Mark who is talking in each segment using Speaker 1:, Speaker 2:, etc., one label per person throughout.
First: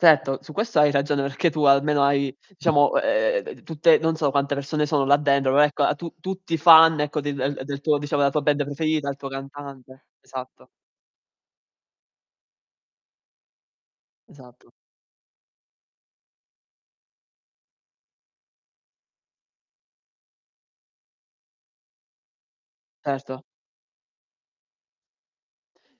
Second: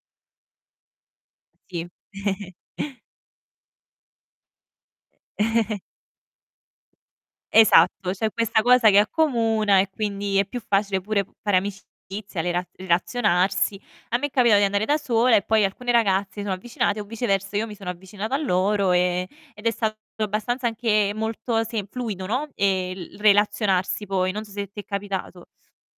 Speaker 1: Certo, su questo hai ragione perché tu
Speaker 2: Sì.
Speaker 1: almeno hai, diciamo, eh, tutte non so quante persone sono là dentro, però ecco a tu tutti fan ecco de el e del tuo
Speaker 2: Esatto,
Speaker 1: diciamo
Speaker 2: c'è
Speaker 1: della tua
Speaker 2: questa
Speaker 1: band
Speaker 2: cosa che
Speaker 1: preferita, il tuo
Speaker 2: accomuna, e
Speaker 1: cantante.
Speaker 2: quindi è più
Speaker 1: Esatto.
Speaker 2: facile pure fare amicizia, rela relazionarsi. A me è capitato di
Speaker 1: Esatto.
Speaker 2: andare da sola, e poi alcune ragazze si sono avvicinate o viceversa io mi sono avvicinata a loro, ehm, ed è stato abbastanza anche molto, sem fluido, no, ehm, l
Speaker 1: Certo.
Speaker 2: relazionarsi poi. Non so se ti è capitato.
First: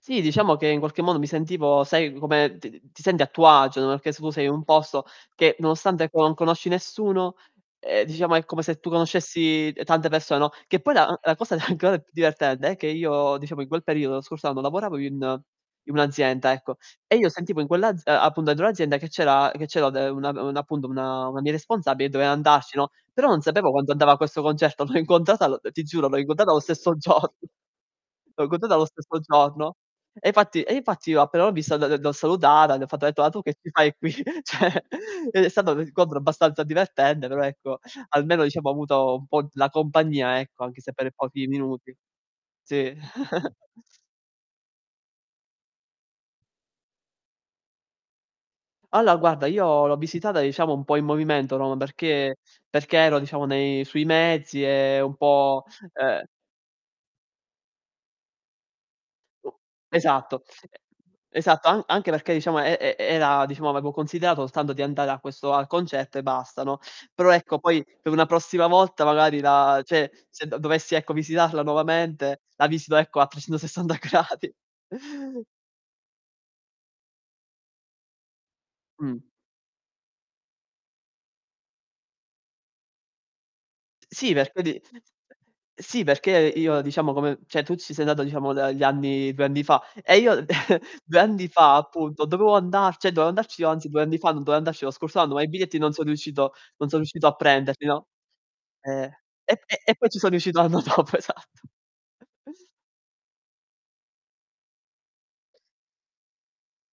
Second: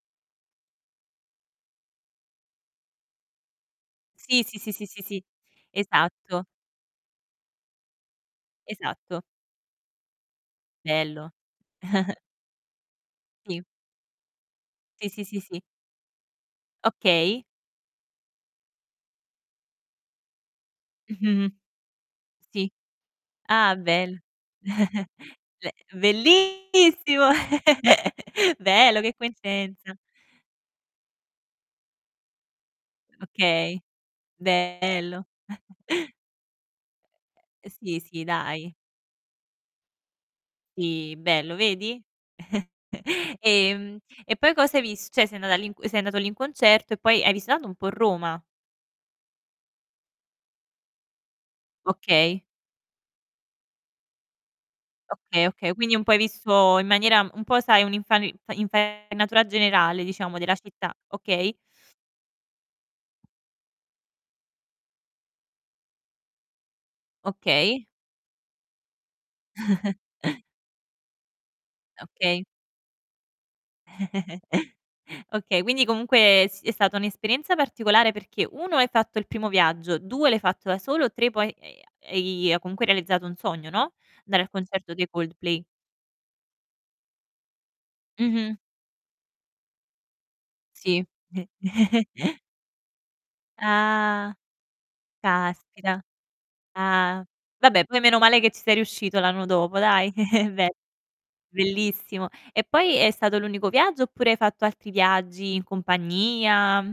Speaker 1: Sì, diciamo che in qualche modo mi sentivo, sai, come ti ti senti a tuo agio, no, perché su
Speaker 2: Sì,
Speaker 1: sei
Speaker 2: sì,
Speaker 1: un
Speaker 2: sì, sì, sì,
Speaker 1: posto
Speaker 2: sì.
Speaker 1: che nonostante, ecco, non
Speaker 2: Esatto.
Speaker 1: conosci nessuno, ehm, diciamo è come se tu
Speaker 2: Esatto.
Speaker 1: conoscessi tante persone, no, che poi la uhm,
Speaker 2: Bello.
Speaker 1: la cosa ancora più divertente è che io, diciamo,
Speaker 2: Sì.
Speaker 1: in quel periodo, lo scorso anno, lavoravo
Speaker 2: Sì, sì,
Speaker 1: in
Speaker 2: sì, sì.
Speaker 1: in un'azienda, ecco. E io
Speaker 2: Okay.
Speaker 1: sentivo in quell'az ehm, a appunto dentro l'azienda che c'era che c'era de una un appunto,
Speaker 2: Mh,
Speaker 1: una una mia
Speaker 2: mh-mh.
Speaker 1: responsabile e doveva
Speaker 2: Sì.
Speaker 1: andarci, no, però non sapevo
Speaker 2: Ah,
Speaker 1: quando andava a
Speaker 2: bel
Speaker 1: questo concerto. L'ho incontrata l
Speaker 2: cioè
Speaker 1: ti giuro, l'ho incontrata o stesso
Speaker 2: bellissimo!
Speaker 1: giorno. L'ho incontrata lo
Speaker 2: Bello, che
Speaker 1: stesso giorno.
Speaker 2: coincidenza!
Speaker 1: E infatti e infatti io appena l'ho vista, l l l'ho salutata, le ho fatto etto: "Ah tu che ci
Speaker 2: Okay,
Speaker 1: fai qui? Cioè."
Speaker 2: bello.
Speaker 1: E è stato un incontro abbastanza divertente, però
Speaker 2: Eh
Speaker 1: ecco,
Speaker 2: sì, sì,
Speaker 1: almeno diciamo ho
Speaker 2: dai.
Speaker 1: avuto un po' la compagnia, ecco, anche se per
Speaker 2: Sì,
Speaker 1: pochi
Speaker 2: bello,
Speaker 1: minuti.
Speaker 2: vedi?
Speaker 1: Sì.
Speaker 2: Ehm, e poi cos'hai vis cioè sei andata lì sei andato lì in concerto e poi hai visitato un po' Roma?
Speaker 1: Allora guarda, io l'ho visitata diciamo un po' in movimento Roma, perché
Speaker 2: Okay.
Speaker 1: perché ero diciamo nei sui mezzi, ehm, un
Speaker 2: Okay,
Speaker 1: po',
Speaker 2: okay, quindi un po' hai
Speaker 1: ehm
Speaker 2: visto in maniera un po', sai, un'infari fa infarinatura
Speaker 1: U
Speaker 2: generale, diciamo,
Speaker 1: esatto,
Speaker 2: della città.
Speaker 1: e
Speaker 2: Okay.
Speaker 1: esatto. An anche perché diciamo e e era, diciamo avevo considerato soltanto di andare a questo al concerto e basta, no? Però ecco, poi
Speaker 2: Okay.
Speaker 1: per una prossima volta magari la cioè se dovessi ecco, visitarla nuovamente,
Speaker 2: Okay.
Speaker 1: la visito ecco a 360 gradi.
Speaker 2: Okay, quindi comunque si è stata un'esperienza particolare perché 1: hai fatto
Speaker 1: Mh.
Speaker 2: il primo viaggio; 2: l'hai fatto da solo; 3: poi, e ha e i hai comunque realizzato un sogno, no,
Speaker 1: Sì,
Speaker 2: dare al
Speaker 1: perch d
Speaker 2: concerto dei Coldplay.
Speaker 1: sì, perché io diciamo come cioè tu ci sei andato diciamo
Speaker 2: Mh-mh.
Speaker 1: da gli anni 2 anni fa. E io
Speaker 2: Sì.
Speaker 1: 2 anni
Speaker 2: Eh
Speaker 1: fa, appunto, dovevo andar cioè dovevo andarci anzi 2 anni fa,
Speaker 2: Ah!
Speaker 1: non dovevo andarci lo scorso anno, ma i biglietti non
Speaker 2: Caspita.
Speaker 1: so riuscito non so
Speaker 2: Ah.
Speaker 1: riuscito a
Speaker 2: Vabbè,
Speaker 1: prenderli,
Speaker 2: poi
Speaker 1: no.
Speaker 2: meno male che ci sei
Speaker 1: Eh.
Speaker 2: riuscito l'anno
Speaker 1: E
Speaker 2: dopo,
Speaker 1: e e poi
Speaker 2: dai.
Speaker 1: ci so riuscito
Speaker 2: Bel
Speaker 1: anno dopo, esatto.
Speaker 2: bellissimo. E poi è stato l'unico viaggio oppure hai fatto altri viaggi in compagnia, mhmm